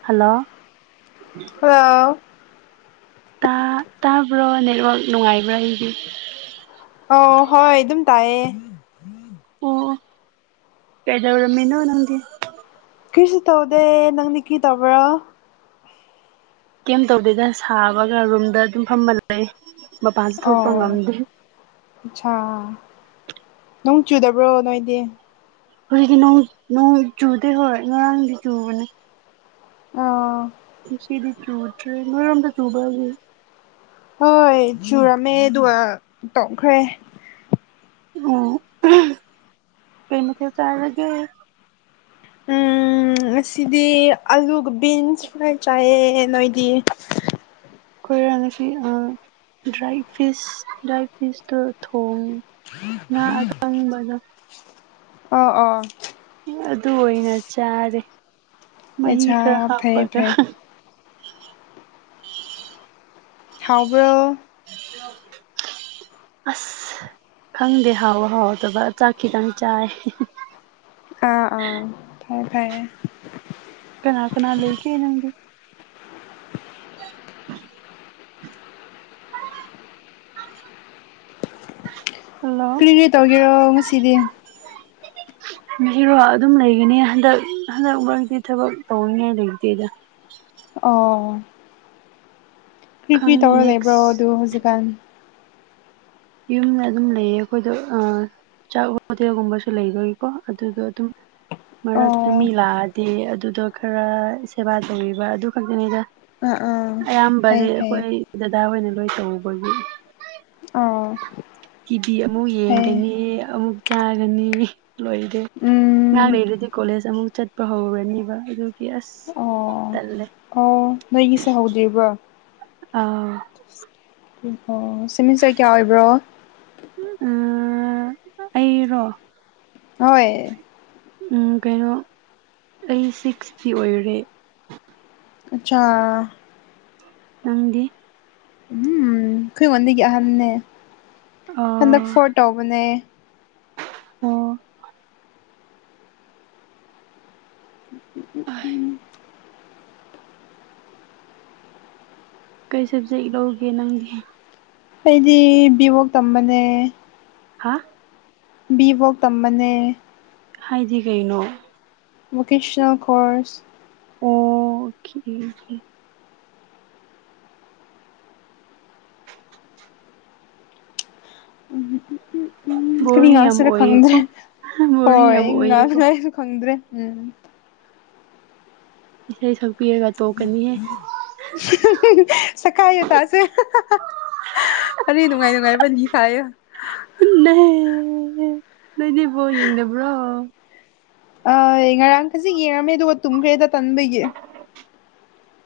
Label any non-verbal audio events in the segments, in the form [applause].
hello hello ꯇꯥꯕ꯭ꯔꯣ network ꯅꯨꯡꯉꯥꯏꯕ꯭ꯔꯥ ꯑꯩꯒꯤ ꯑꯣ ꯍꯣꯏ ꯑꯗꯨꯝ ꯇꯥꯏꯌꯦ ꯑꯣ ꯄꯦꯗꯔꯃꯤꯅꯣ ꯋꯥꯅꯗꯤ ꯀꯔꯤꯁꯨ ꯇꯧꯗꯦ ꯅꯪꯗꯤ ꯀꯔꯤ ꯇꯧꯕ꯭ꯔ ꯀꯩꯝ ꯇꯧꯗꯦꯗ ꯁꯥꯕꯒ ꯔꯨꯝꯗ ꯑꯗꯨꯝ ꯐꯝꯃ ꯂꯩ ꯃꯄꯥꯟꯁꯨ ꯊꯣꯛꯄ ꯑꯣ ꯉꯝꯗꯦ ꯑꯆꯥꯥ ꯅꯣꯡ ꯆꯨꯗꯕ꯭ꯔꯣ ꯅꯣꯏꯗꯤ ꯍꯧꯖꯤꯛꯇꯤ ꯅꯣꯡ ꯅꯣꯡ ꯆꯨꯗꯦ ꯍꯣꯏ ꯉꯔꯥꯡꯗꯤ ꯆꯨꯕꯅꯦ ꯑꯥ ꯉꯁꯤꯗꯤ ꯆꯨꯗꯔ꯭ꯤ ꯅꯣꯏꯔꯣꯝꯗ ꯆꯨꯕꯔ꯭ ꯍꯧꯖꯤꯛ ꯍꯣꯏ ꯆꯨꯔꯝꯃꯦ ꯑꯗꯨꯒ ꯇꯣꯛꯈ꯭ꯔꯦ ꯑꯣ ꯀꯩ ꯃꯊꯦꯜ ꯆꯔꯒꯦ ꯉꯁꯤꯗꯤ ꯑꯂꯨꯒ ꯕꯤꯟꯁ ꯐ꯭ꯔꯥꯏ ꯆꯥꯏꯌꯦ ꯅꯣꯏꯗꯤ ꯈꯣꯏꯔ ꯉꯁꯤ ꯑ ꯗ꯭ꯔꯥꯏ ꯐꯤꯁ ꯗ꯭ꯔꯥꯏ ꯐꯤꯁꯇꯣ ꯊꯣꯡ ꯉꯥ ꯑꯀꯪꯕꯗꯣ ꯑꯣ ꯑꯣ ꯑꯗꯨ ꯑꯣꯏꯅ ꯆꯥꯔꯦ ꯃꯍꯤ ꯑꯠꯁꯥ ꯈꯔ ꯐꯩꯌꯦ ꯍꯥꯞꯄꯒ ꯐꯩꯌꯦ ꯈꯥꯎꯕ꯭ꯔꯣ [inaudible] ꯑꯁ ꯈꯪꯗꯦ ꯍꯥꯎꯕ ꯍꯥꯎꯇꯕ ꯆꯥꯛ ꯈꯤꯇꯪ ꯆꯥꯏ ꯑꯥ ꯑꯥ ꯐꯔꯌꯦ ꯐꯔꯌꯦ ꯀꯅꯥ ꯀꯅꯥ ꯂꯩ ꯀ ꯏꯅꯗꯤ ꯀꯔꯤ ꯀꯔꯤ ꯇꯧꯒꯦꯔꯣ ꯉꯁꯤꯗꯤ ꯎ ꯃꯤꯒꯤꯔꯣ ꯑꯗꯨꯝ ꯂꯩꯒꯅꯤ ꯍꯟꯗꯛ ꯍꯟꯗꯛ ꯃꯔꯛꯇꯤ ꯊꯕꯛ ꯇꯧꯅꯤꯉꯥꯏ ꯂꯩꯇꯦꯗ ꯑꯣ ꯀ꯭ꯔꯤ ꯀ꯭ꯔꯤ ꯈꯪ ꯇꯧꯔ ꯂꯩꯕ꯭ꯔꯣ ꯅꯦꯛꯁ ꯑꯗꯨ ꯍꯧꯖꯤꯛꯀꯥꯟ ꯌꯨꯝꯗ ꯑꯗꯨꯝ ꯂꯩꯌꯦ ꯑꯩꯈꯣꯏꯗ ꯑ ꯆꯥꯛ ꯍꯣꯇꯦꯜꯒꯨꯝꯕꯁꯨ ꯂꯩꯕꯒꯤꯀꯣ ꯑꯗꯨꯗꯣ ꯑꯗꯨꯝ ꯃꯔꯛꯇ ꯑꯣ ꯃꯤ ꯂꯥꯛꯑꯗꯤ ꯑꯗꯨꯗꯣ ꯈꯔ ꯁꯦꯕꯥ ꯇꯧꯕꯤꯕ ꯑꯗꯨ ꯈꯛꯇꯅꯤꯗ ꯎꯝ ꯎ [unintelligible] ꯑꯌꯥꯝꯕꯗꯤ ꯑꯩꯈꯣꯏ ꯗꯗꯥ ꯍꯣꯏꯅ ꯂꯣꯏ ꯇꯧꯕꯒꯤ ꯑꯥ ꯇꯤꯕꯤ ꯑꯃꯨꯛ ꯐꯩꯌꯦ ꯌꯦꯡꯒꯅꯤ ꯑꯃꯨꯛ ꯆꯥꯒꯅꯤ ꯂꯣꯏꯔꯦ ꯑꯍꯥꯡ ꯎꯝ ꯂꯩꯔꯗꯤ ꯀꯣꯂꯦꯖ ꯑꯃꯨꯛ ꯆꯠꯄ ꯍꯧꯔꯅꯤꯕ ꯑꯗꯨꯒꯤ ꯑꯁ ꯑꯣ ꯇꯜꯂꯦ ꯑꯣ ꯅꯣꯏꯒꯤꯁꯦ ꯍꯧꯗꯔꯤꯕꯣ ꯑꯥ ꯑꯣ ꯑꯣ ꯁꯤꯃꯤꯁꯇꯔ ꯀꯌꯥ ꯑꯣꯏꯕ꯭ꯔꯣ ꯑꯩꯔꯣ ꯍꯣꯏ ꯎꯝ ꯀꯩꯅꯣ ꯑꯩ ꯁꯤꯛꯁꯇꯤ ꯑꯣꯏꯔꯦ ꯑꯆꯥ ꯅꯪꯗꯤ ꯎꯝ ꯑꯩꯈꯣꯏꯉꯣꯟꯗꯒꯤ ꯑꯍꯟꯅꯦ ꯍꯟꯗꯛ ꯑꯥ ꯐꯣꯔ ꯇꯧꯕꯅꯦ ꯑꯣ ꯎ ꯎ ꯎꯝ ꯀꯩ ꯁꯕꯖꯦꯛ ꯂꯧꯒꯦ ꯅꯪꯗꯤ ꯑꯩꯗꯤ ꯕꯤꯚꯣꯛ ꯇꯝꯕꯅꯦ ꯍꯥ ꯕꯤꯚꯣꯛ ꯇꯝꯕꯅꯦ ꯍꯥꯏꯗꯤ ꯀꯩꯅꯣ ꯚꯣꯀꯦꯁꯅꯦꯜ ꯀꯣꯔ꯭ꯁ ꯑꯣꯀꯦ [unintelligible] ꯎꯝ ꯀꯔꯤ ꯕꯣꯔꯤꯡ ꯌꯥꯝ ꯉꯁꯤꯔ ꯈꯪꯗ꯭ꯔꯦ ꯑꯣꯏꯌꯦꯀꯣ ꯕꯣꯔꯤꯡ ꯍꯣꯏ ꯌꯥꯝ ꯉꯥꯡ ꯑꯣꯏꯌꯦꯀꯣ ꯉꯥꯏꯁꯨ ꯈꯪꯗ꯭ꯔꯦ ꯎꯝ ꯏꯁꯩ ꯁꯛꯄꯤꯔꯒ ꯇꯣꯛꯀꯅꯤ ꯍꯦ ꯁꯀꯥꯏꯌꯣ ꯇꯥꯁꯦ ꯋꯥꯔꯤ ꯅꯨꯡꯉꯥꯏ ꯅꯨꯡꯉꯥꯏꯕ ꯂꯤꯈꯥꯏꯌꯦ ꯅꯍ ꯅꯣꯏꯗꯤ ꯕꯣꯜ ꯌꯦꯡꯗꯕ꯭ꯔꯣ ꯑꯣꯏ ꯉꯔꯥꯡ ꯈꯖꯤꯛ ꯌꯦꯡꯉꯝꯃꯦ ꯑꯗꯨꯒ ꯇꯨꯝꯈ꯭ꯔꯦꯗ ꯇꯟꯕꯒꯤ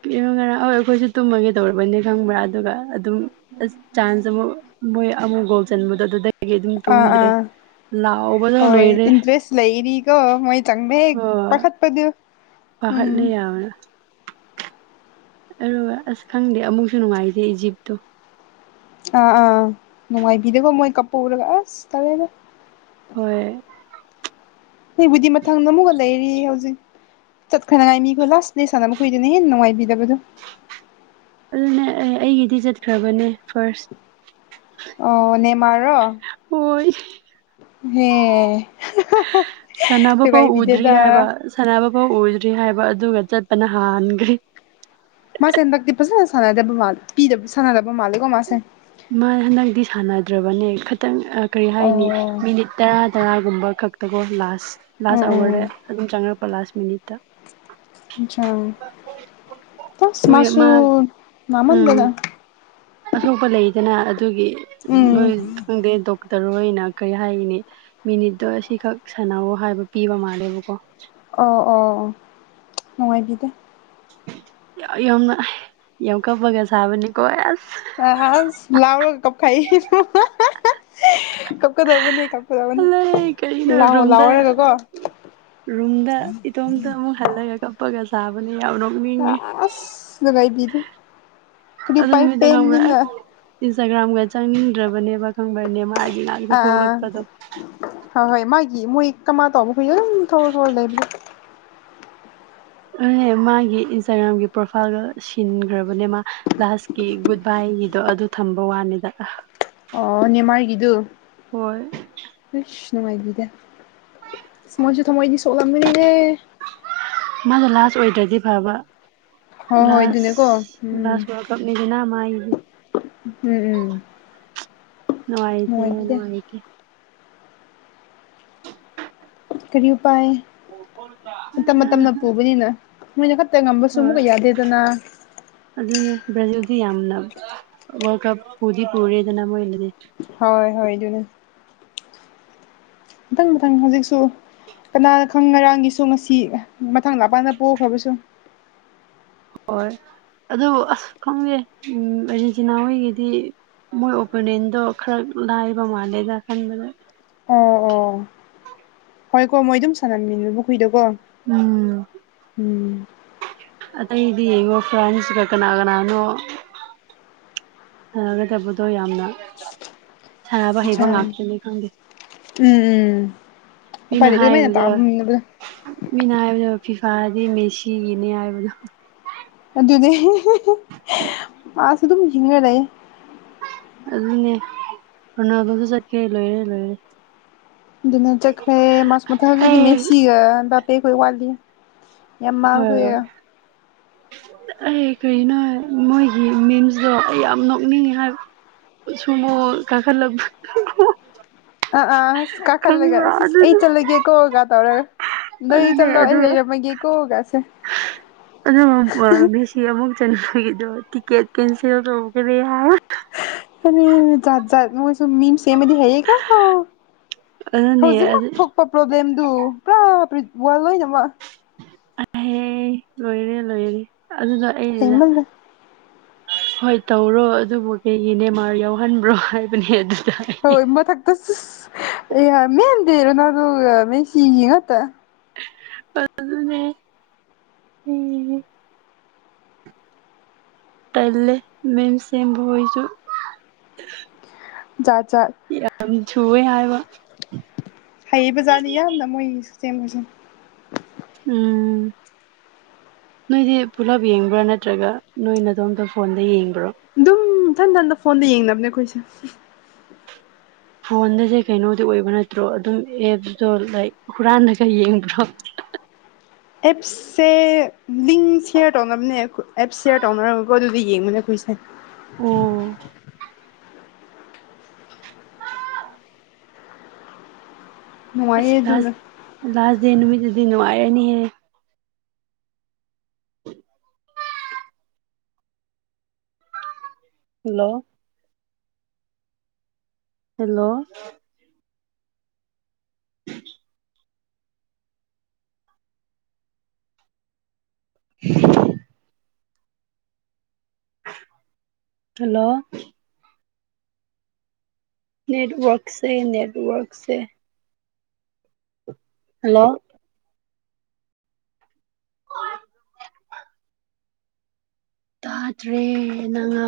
ꯀꯔꯤꯅꯣ ꯉꯔꯥꯡ ꯍꯣꯏ ꯑꯩꯈꯣꯏꯁꯨ ꯇꯨꯝꯃꯒꯦ ꯇꯧꯔꯕꯅꯤ ꯈꯪꯕ꯭ꯔꯥ ꯑꯗꯨꯒ ꯑꯗꯨꯝ ꯑꯁ ꯆꯥꯟꯁ ꯑꯃ ꯃꯣꯏ ꯑꯃꯨꯛ ꯒꯣꯜ ꯆꯟꯕꯗꯣ ꯑꯗꯨꯗꯒꯤ ꯑꯗꯨꯝ ꯑꯥ ꯇꯨꯝꯗ꯭ꯔꯦ ꯑꯥ ꯂꯛꯑꯣꯕ ꯍꯣꯏ ꯏꯟꯇ꯭ꯔꯦꯁ ꯂꯩꯔꯤꯀꯣ ꯃꯣꯏ ꯆꯪꯕ ꯍꯦꯛ ꯄꯥꯈꯠꯄꯗꯨ ꯄꯍꯠꯂꯦ ꯎꯝ ꯌꯥꯎꯅ ꯑꯗꯨꯒ ꯑꯁ ꯈꯪꯗꯦ ꯑꯃꯨꯛꯁꯨ ꯅꯨꯡꯉꯥꯏꯇꯦ ꯏꯖꯤꯞꯇꯣ ꯑꯥ ꯑꯥ ꯅꯨꯡꯉꯥꯏꯕꯤꯗꯒꯣ ꯃꯣꯏ ꯀꯞꯄꯧꯕꯗꯣ ꯑꯁ ꯇꯜꯂꯦꯗ ꯍꯣꯏ ꯑꯩꯕꯨꯗꯤ ꯃꯊꯪꯗ ꯑꯃꯨꯛꯀ ꯂꯩꯔꯤ ꯍꯧꯖꯤꯛ ꯆꯠꯈꯅꯉꯥꯏ ꯃꯤꯀꯣ ꯂꯥꯁ ꯄ꯭ꯂꯦ ꯁꯥꯟꯅꯕ ꯃꯈꯣꯏꯗꯨꯅ ꯍꯦꯟꯅ ꯅꯨꯡꯉꯥꯏꯕꯤꯗꯕꯗꯣ ꯑꯗꯨꯅꯦ ꯑꯩ ꯑꯩꯒꯤꯗꯤ ꯆꯠꯈ꯭ꯔꯕꯅꯦ ꯐꯥꯔꯁ ꯑꯣ ꯅꯦꯃꯥꯔ ꯔꯣ ꯍꯣꯏ ꯍꯦ ꯁꯥꯟꯅꯕ ꯐꯥꯎ ꯎꯗ꯭ꯔꯤ ꯅꯨꯡꯉꯥꯏꯕꯤꯗꯦꯗ ꯍꯥꯏꯕ ꯁꯥꯟꯅꯕ ꯐꯥꯎ ꯎꯗ꯭ꯔꯤ ꯍꯥꯏꯕ ꯑꯗꯨꯒ ꯆꯠꯄꯅ ꯍꯥꯟꯒ꯭ꯔꯦ ꯃꯥꯁꯦ ꯍꯟꯗꯛꯇꯤ ꯐꯖꯅ ꯁꯥꯟꯅꯗꯕ ꯃꯥꯂꯦ ꯄꯤ ꯁꯥꯟꯅꯗꯕ ꯃꯥꯜꯂꯦꯀꯣ ꯃꯥꯁꯦ ꯃꯥ ꯍꯟꯗꯛꯇꯤ ꯁꯥꯟꯅꯗ꯭ꯔꯕꯅꯦ ꯈꯤꯇꯪ ꯀꯔꯤ ꯍꯥꯏꯅꯤ ꯑꯣ ꯃꯤꯅꯤꯠ ꯇꯔꯥ ꯇꯔꯥꯒꯨꯝꯕ ꯈꯛ ꯇꯒꯣ ꯂꯥꯁ ꯂꯥꯁ ꯎꯝ ꯑꯋꯥꯔꯗ ꯑꯗꯨꯝ ꯆꯪꯉꯔꯛꯄ ꯂꯥꯁ ꯃꯤꯅꯤꯠꯇ ꯇꯁ ꯃꯣꯏ ꯃꯥꯁꯨ ꯃꯥ ꯅꯥꯃꯟꯗꯥꯅ ꯎꯝ ꯑꯁꯣꯛꯄ ꯂꯩꯗꯅ ꯑꯗꯨꯒꯤ ꯃꯣꯏ ꯎꯝ ꯈꯪꯗꯦ ꯗꯣꯛ ꯇꯔꯣꯅ ꯀꯔꯤ ꯍꯥꯏꯅꯤ ꯃꯤꯅꯤꯠꯇꯣ ꯑꯁꯤꯈꯛ ꯁꯥꯟꯅꯑꯣ ꯍꯥꯏꯕ ꯄꯤꯕ ꯃꯥꯜꯂꯦꯕꯀꯣ ꯑꯣ ꯑꯣ ꯑꯣ ꯅꯨꯡꯉꯥꯏꯕꯤꯗꯦ ꯌꯥ ꯌꯥꯝꯅ ꯀꯞꯄꯒ ꯁꯥꯕꯅꯤꯀꯣ ꯑꯁ ꯑꯁ ꯍ ꯂꯥꯎꯔꯒ ꯀꯞꯈꯥꯏ [unintelligible] ꯀꯞ ꯀꯞꯀꯗꯧꯕꯅꯤ ꯀꯞꯀꯗꯧꯕꯅꯤ ꯑꯂꯩ ꯀꯔꯤꯅꯣ ꯂꯥꯎ ꯔꯨꯝꯗ ꯂꯥꯎꯔꯒ ꯀꯣ ꯔꯨꯝꯗ ꯏꯇꯣꯝꯇ ꯑꯃꯨꯛ ꯍꯜꯂꯒ ꯀꯞꯄꯒ ꯁꯥꯕꯅ ꯌꯥꯎꯅꯣ ꯑꯁ ꯅꯨꯡꯉꯥꯏꯕꯤꯗꯤ ꯀꯔꯤ ꯑꯗꯨ ꯄꯥꯏ ꯅꯨꯃꯤꯠꯇ ꯈꯪꯕ꯭ꯔꯥ ꯐꯦꯅꯤꯉ ꯑꯁ ꯏꯟꯁꯇꯥꯒ꯭ꯔꯥꯝꯒ ꯆꯪꯅꯤꯡꯗ꯭ꯔꯕꯅꯦꯕ ꯈꯪꯕ꯭ꯔ ꯅꯦꯃꯥꯔꯒꯤ ꯉꯥꯛ ꯑꯥ ꯍꯣꯏ ꯍꯣꯏ ꯃꯥꯒꯤ ꯃꯣꯏ ꯀꯃꯥꯏ ꯇꯧꯕ ꯑꯩꯈꯣꯏ ꯑꯗꯨꯝ ꯊꯧꯔ ꯊꯧꯔ ꯂꯩꯕꯗꯣ ꯑꯗꯨꯅꯦ ꯃꯥꯒꯤ ꯏꯟꯁꯇꯥꯒ꯭ꯔꯥꯝꯒꯤ ꯄ꯭ꯔꯣꯐꯥꯏꯜꯒꯗꯣ ꯁꯤꯟꯒ꯭ꯔꯕꯅꯦ ꯃꯥ ꯂꯥꯁ ꯀꯤ ꯒꯨꯗ ꯕꯥꯏꯒꯤꯗꯣ ꯑꯗꯨ ꯊꯝꯕ ꯋꯥꯅꯤꯗ ꯑꯣ ꯅꯦꯃꯥꯔꯒꯤꯗꯨ ꯍꯣꯏ ꯏꯁ ꯅꯨꯡꯉꯥꯏꯕꯤꯗꯦ ꯃꯣꯏꯁꯨ ꯊꯃꯣꯏꯗꯤ ꯁꯣꯛꯂꯝꯒꯅꯤꯍꯦ ꯃꯥꯗꯣ ꯂꯥꯁ ꯑꯣꯏꯗ꯭ꯔꯗꯤ ꯐꯕ ꯍꯣꯏ ꯍꯣꯏ ꯂꯥꯁ ꯑꯗꯨꯅꯦꯀꯣ ꯎꯝ ꯂꯥꯁ ꯀꯞꯅꯤꯗꯅ ꯃꯥꯒꯤꯗꯤ ꯎꯝ ꯎꯝ [unintelligible] ꯅꯨꯡꯉꯥꯏꯇꯦ ꯅꯨꯡꯉꯥꯏꯕꯤꯗꯦ ꯅꯨꯡꯉꯥꯏꯇꯦ ꯀꯔꯤ ꯎꯄꯥꯏ ꯃꯇꯝ ꯑ ꯃꯇꯝꯅ ꯄꯨꯕꯅꯤꯅ ꯃꯣꯏꯅ ꯈꯛꯇ ꯉꯝꯕꯁꯨ ꯍꯣꯏ ꯑꯃꯨꯛꯀ ꯌꯥꯗꯦꯗꯅ ꯑꯗꯨꯅꯦ ꯕ꯭ꯔꯥꯖꯤꯜꯗꯤ ꯌꯥꯝꯅ ꯋꯥꯔꯜ ꯀꯞ ꯄꯨꯗꯤ ꯄꯨꯔꯦꯗꯅ ꯃꯣꯏꯅꯗꯤ ꯍꯣꯏ ꯍꯣꯏ ꯑꯗꯨꯅꯦ ꯃꯊꯪ ꯃꯊꯪ ꯍꯧꯖꯤꯛꯁꯨ ꯀꯅꯥꯅ ꯈꯪ ꯉꯔꯥꯡꯒꯤꯁꯨ ꯉꯁꯤ ꯃꯊꯡ ꯂꯥꯛꯄ ꯀꯥꯟꯗ ꯄꯣꯛꯈ꯭ꯔꯕꯁꯨ ꯍꯣꯏ ꯑꯗꯨꯕꯨ ꯑꯁ ꯈꯪꯗꯦ ꯎꯝ ꯑꯥꯔꯖꯦꯟꯇꯤꯅꯥ ꯍꯣꯏꯒꯤꯗꯤ ꯃꯣꯏ ꯑꯣꯄꯣꯅꯤꯟꯗꯣ ꯈꯔ ꯂꯥꯏꯕ ꯃꯥꯜꯂꯦꯗ ꯈꯟꯕꯗ ꯍꯣꯏ ꯀꯣ ꯃꯣꯏ ꯑꯗꯨꯝ ꯁꯥꯟꯅꯝꯃꯤꯅꯦꯕꯨ ꯍꯨꯏꯗꯀꯣ [unintelligible] ꯎꯝ ꯑꯇꯩꯗꯤ ꯌꯦꯡꯉꯣ ꯐ꯭ꯔꯥꯟꯁꯀ ꯀꯅꯥ ꯀꯅꯥꯅꯣ ꯐꯒꯗꯕꯗꯣ ꯌꯥꯝꯅ ꯁꯥꯟꯅꯕ ꯍꯩꯕ ꯑꯠꯆꯥ ꯉꯥꯛꯇꯅꯦ ꯈꯪꯗꯦ ꯎꯝ ꯎꯝ ꯎꯄꯥꯏ ꯃꯤꯅ ꯂꯩꯇꯦ ꯑꯗꯨꯃꯥꯏꯅ ꯍꯥꯏꯕꯗ ꯇꯥꯕꯅꯤꯅ ꯃꯤꯅ ꯍꯥꯏꯕꯗꯣ ꯐꯤꯐꯥꯗꯤ ꯃꯦꯁꯤꯒꯤꯅꯦ ꯍꯥꯏꯕꯗꯣ ꯑꯗꯨꯅꯦ [unintelligible] ꯃꯥꯁꯨ ꯑꯗꯨꯝ ꯍꯤꯡꯉꯒ ꯂꯩꯌꯦ ꯑꯗꯨꯅꯦ ꯔꯣꯅꯥꯂꯗꯣꯁꯨ ꯆꯠꯈꯔ꯭ꯦ ꯂꯣꯏꯔꯦ ꯂꯣꯏꯔꯦ ꯑꯗꯨꯅ ꯆꯈ꯭ꯔꯦ ꯃꯥꯁ ꯃꯊꯪꯗꯤ ꯑꯩ ꯃꯦꯁꯤꯒ ꯑꯝꯕꯥꯄꯦ ꯈꯣꯏ ꯋꯥꯠꯂꯤ ꯌꯥꯝꯃꯥꯜ ꯍꯣꯏ ꯍꯣꯏ ꯈꯣꯏꯒ ꯑꯩ ꯀꯔꯤꯅꯣ ꯃꯣꯏꯒꯤ ꯃꯤꯝꯁꯇꯣ ꯑꯩ ꯌꯥꯝ ꯅꯣꯛꯅꯤꯡꯉꯤ ꯍꯥꯏꯕ ꯁꯨꯝꯃꯨ ꯀꯥꯈꯠꯂꯛ [unintelligible] ꯑꯥ ꯑꯥ ꯑꯁ ꯀꯥꯈꯠꯂꯒ ꯑꯁꯁ ꯑꯩ ꯑꯗꯨꯗꯣ ꯆꯠꯂꯒꯦ ꯀꯣ ꯀ ꯇꯧꯔꯒ ꯅꯣꯏ ꯑꯗꯨꯅꯦ ꯆꯠꯂꯣ ꯑꯩ ꯂꯩꯔꯃꯒꯦ ꯀꯣ ꯀꯁꯦ ꯑꯗꯨ ꯈꯪꯕ꯭ꯔ ꯃꯦꯁꯤ ꯑꯃꯨꯛ ꯆꯟꯕꯒꯤꯗꯣ ꯇꯤꯀꯦꯠ ꯀꯦꯟꯁꯦꯜ ꯇꯧꯒ꯭ꯔꯦ ꯍꯥꯏꯌꯦ [unintelligible] ꯃꯤꯝ ꯁꯦꯃꯕꯗꯤ ꯍꯥꯏꯌꯦ ꯀꯣ ꯑꯗꯨꯅꯦ ꯍꯧꯖꯤꯛ ꯃꯛ ꯑꯗꯨ ꯊꯣꯛ ꯄ꯭ꯔꯣꯕ꯭ꯂꯦꯝꯗꯨ ꯄꯨꯔꯥ [unintelligible] ꯋꯥ ꯂꯣꯏꯅꯃꯛ [unintelligible] ꯍꯦ ꯂꯣꯏꯔꯦ ꯂꯣꯏꯔꯔꯦ ꯑꯗꯨꯅ ꯍꯦꯟꯃꯜ ꯂꯦ ꯍꯣꯏ ꯇꯧꯔꯣ ꯑꯗꯨꯕꯨ ꯀꯩꯒꯤ ꯅꯦꯃꯥꯔ ꯌꯥꯎꯍꯟꯕ꯭ꯔꯣ ꯍꯥꯏꯕꯅꯦ ꯑꯗꯨꯗ [unintelligible] [unintelligible] ꯑꯗꯨꯅꯦ [unintelligible] ꯇꯜꯂꯦ ꯃꯤꯝꯁ ꯁꯦꯝꯕ ꯍꯣꯏꯖꯨ ꯖꯥꯠ ꯖꯥꯠ ꯌꯥꯝ ꯊꯨꯋꯦ ꯍꯥꯏꯕ ꯍꯩꯕ ꯖꯥꯠꯅꯤ ꯌꯥꯝꯅ ꯃꯣꯏ ꯁꯦꯝꯕꯁꯦ ꯎꯝ ꯅꯣꯏꯗꯤ ꯄꯨꯂꯞ ꯌꯦꯡꯕ꯭ꯔꯥ ꯅꯠꯇ꯭ꯔꯒ ꯅꯣꯏꯅꯗꯣꯝꯇ ꯐꯣꯟꯗ ꯌꯦꯡꯕ꯭ꯔꯣ ꯎꯝ ꯏꯊꯟ ꯏꯊꯟꯇ ꯐꯣꯟꯗ ꯌꯦꯡꯅꯕꯅꯦ ꯑꯩꯈꯣꯏꯁꯦ ꯐꯣꯟꯗꯁꯦ ꯀꯩꯅꯣꯗꯤ ꯑꯣꯏꯕ ꯅꯠꯇ꯭ꯔꯣ ꯑꯗꯨꯝ ꯑꯦꯞꯇꯣ ꯂꯥꯏꯛ ꯍꯨꯔꯥꯜꯂꯒ ꯌꯦꯡꯕ꯭ꯔꯣ ꯑꯦꯞꯁ ꯁꯦ ꯂꯤꯡ ꯁꯦꯌꯔ ꯇꯧꯅꯕꯅꯦ ꯑꯦꯞ ꯁꯦꯌꯔ ꯇꯧꯅꯔꯒꯀꯣ ꯑꯗꯨꯗ ꯌꯦꯡꯕꯅꯦ ꯑꯩꯈꯣꯏꯁꯦ ꯑꯣ ꯅꯨꯡꯉꯥꯏꯌꯦ ꯑꯁ ꯑꯗꯨꯅ ꯂꯥꯁ ꯂꯥꯁ ꯗꯦ ꯅꯨꯃꯤꯠ ꯇꯨꯗꯤ ꯅꯨꯉꯥꯏꯔꯅꯤ ꯍꯦ ꯍꯜꯂꯣ ꯍꯦꯜꯂꯣ [unintelligible] ꯍꯜꯂꯣ ꯅꯦꯠꯋꯥꯔꯛꯁꯦ ꯅꯦꯠꯋꯥꯔꯛꯁꯦ ꯍꯜꯂꯣ ꯇꯥꯗ꯭ꯔꯦ ꯅꯪ ꯉꯥꯡ